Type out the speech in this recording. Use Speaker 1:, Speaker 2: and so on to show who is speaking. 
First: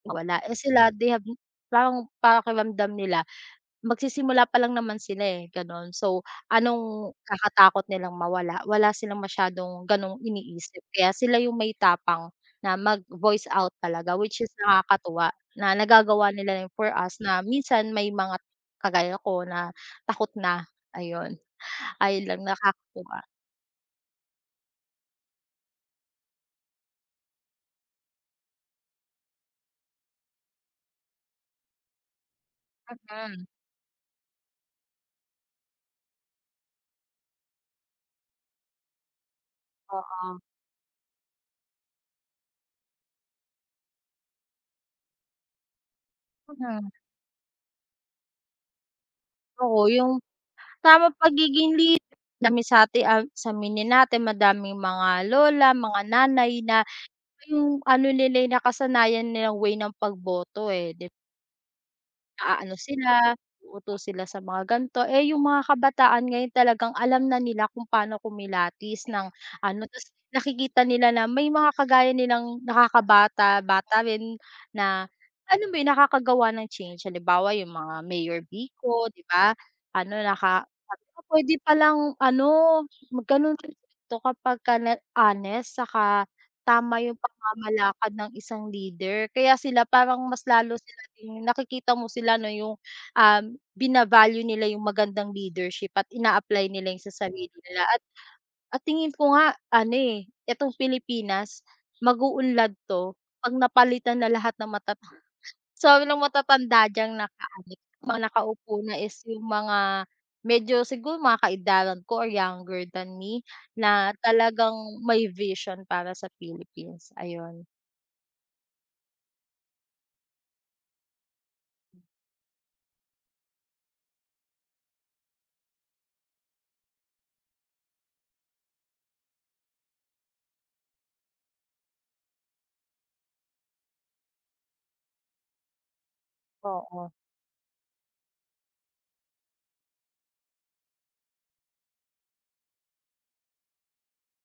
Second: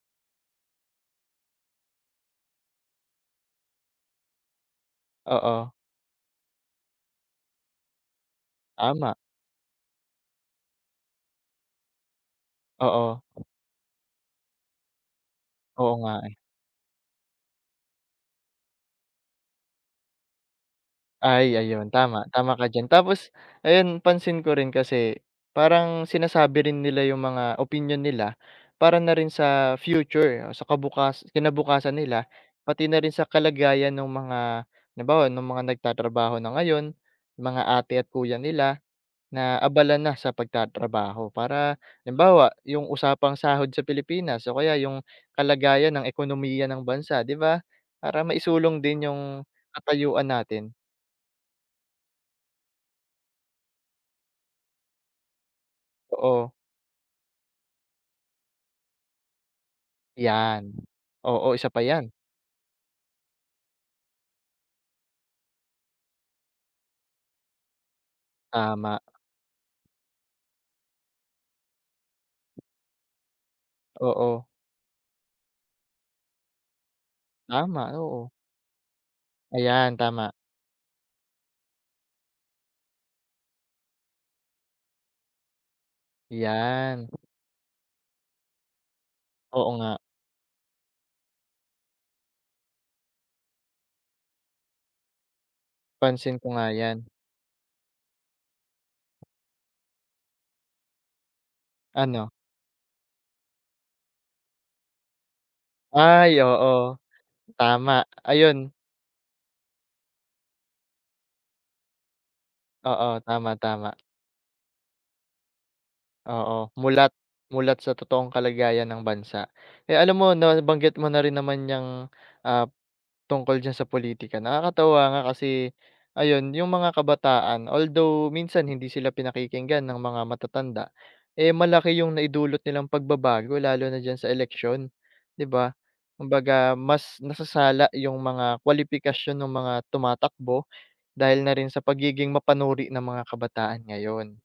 Speaker 1: Mawala eh sila, they have parang pakiramdam nila magsisimula pa lang naman sila, eh
Speaker 2: Oo.
Speaker 1: gano'n. So, anong kakatakot nilang mawala, wala
Speaker 2: Tama.
Speaker 1: silang masyadong ganong iniisip kaya sila yung may tapang na
Speaker 2: Oo.
Speaker 1: mag-voice out talaga, which is nakakatuwa na
Speaker 2: Oo nga,
Speaker 1: nagagawa
Speaker 2: eh.
Speaker 1: nila yon for us na minsan may mga kagaya ko na takot na, ayon.
Speaker 2: Ay ayun,
Speaker 1: Ayon
Speaker 2: tama,
Speaker 1: lang
Speaker 2: tama ka diyan.
Speaker 1: nakakatuwa.
Speaker 2: Tapos ayun, pansin ko rin kasi, parang sinasabi rin nila yung mga opinyon nila, para na rin sa future, sa kabukas kinabukasan nila, pati na rin sa
Speaker 1: Mhm.
Speaker 2: kalagayan nung mga halimbawa nung mga nagtatrabaho na ngayon, mga ate at kuya nila, na abala na sa
Speaker 1: Oo.
Speaker 2: pagtatrabaho para, halimbawa yung usapang sahod sa Pilipinas o kaya yung kalagayan ng ekonomiya ng
Speaker 1: Mhm.
Speaker 2: bansa, 'di ba? Para maisulong din yung
Speaker 1: Oo yung,
Speaker 2: katayuan natin.
Speaker 1: tamang pagiging leader dami sati ag sa aminin natin madaming mga lola mga
Speaker 2: Totoo.
Speaker 1: nanay na yung ano nila'y nakasanayan nilang way ng pagboto
Speaker 2: Iyan,
Speaker 1: eh, di
Speaker 2: oo isa pa 'yan.
Speaker 1: Naaano sila, uuto sila sa mga ganto, eh yung mga kabataan ngayon talagang alam na nila kung pano
Speaker 2: Tama.
Speaker 1: kumilatis ng ano, tas nakikita nila na may mga kagaya nilang nakakabata-bata rin
Speaker 2: Oo.
Speaker 1: na alam mo yung nakakagawa ng change, halimbawa yung
Speaker 2: Tama,
Speaker 1: mga
Speaker 2: oo.
Speaker 1: Mayor Vico,'di ba?
Speaker 2: Ayan,
Speaker 1: Ano,
Speaker 2: tama.
Speaker 1: naka sabi ko puwede palang ano, mag ganon rin 'to kapagka na honest, saka tama
Speaker 2: Iyan.
Speaker 1: yung pamamalakad ng isang leader. Kaya
Speaker 2: Oo
Speaker 1: sila
Speaker 2: nga.
Speaker 1: parang mas lalo sila ring, nakikita mo sila na yung, ah bina-value nila yung magandang leadership at
Speaker 2: Pansin ko
Speaker 1: ina-apply
Speaker 2: nga
Speaker 1: nila yon
Speaker 2: 'yan.
Speaker 1: sa sarili nila at at tingin ko nga, ano eh, itong Pilipinas
Speaker 2: Ano?
Speaker 1: mag-uunlad 'to 'pag napalitan na lahat ng matata sabi ng
Speaker 2: Ay,
Speaker 1: matatanda
Speaker 2: oo.
Speaker 1: diyang naka-ano
Speaker 2: Tama,
Speaker 1: mga
Speaker 2: ayun.
Speaker 1: nakaupo na is yung mga medyo siguro mga kaedaran ko or younger than
Speaker 2: Oo,
Speaker 1: me
Speaker 2: tama, tama.
Speaker 1: na talagang may vision para sa
Speaker 2: Oo, mulat,
Speaker 1: Philippines, ayun.
Speaker 2: mulat sa totoong kalagayan ng bansa. Eh, alam mo 'no nabanggit mo na rin naman 'yang, ah, tungkol diyan sa pulitika, nakakatuwa nga kasi, ayun, yung mga kabataan although minsan hindi sila pinakikinggan ng mga matatanda, eh, malaki yung naidulot nilang pagbabago lalo na diyan sa eleksyon, 'di ba? Kumbaga
Speaker 1: Oo.
Speaker 2: mas nasasala yung mga kwalipikasyon nung mga tumatakbo dahil na rin sa pagiging mapanuri ng mga kabataan ngayon.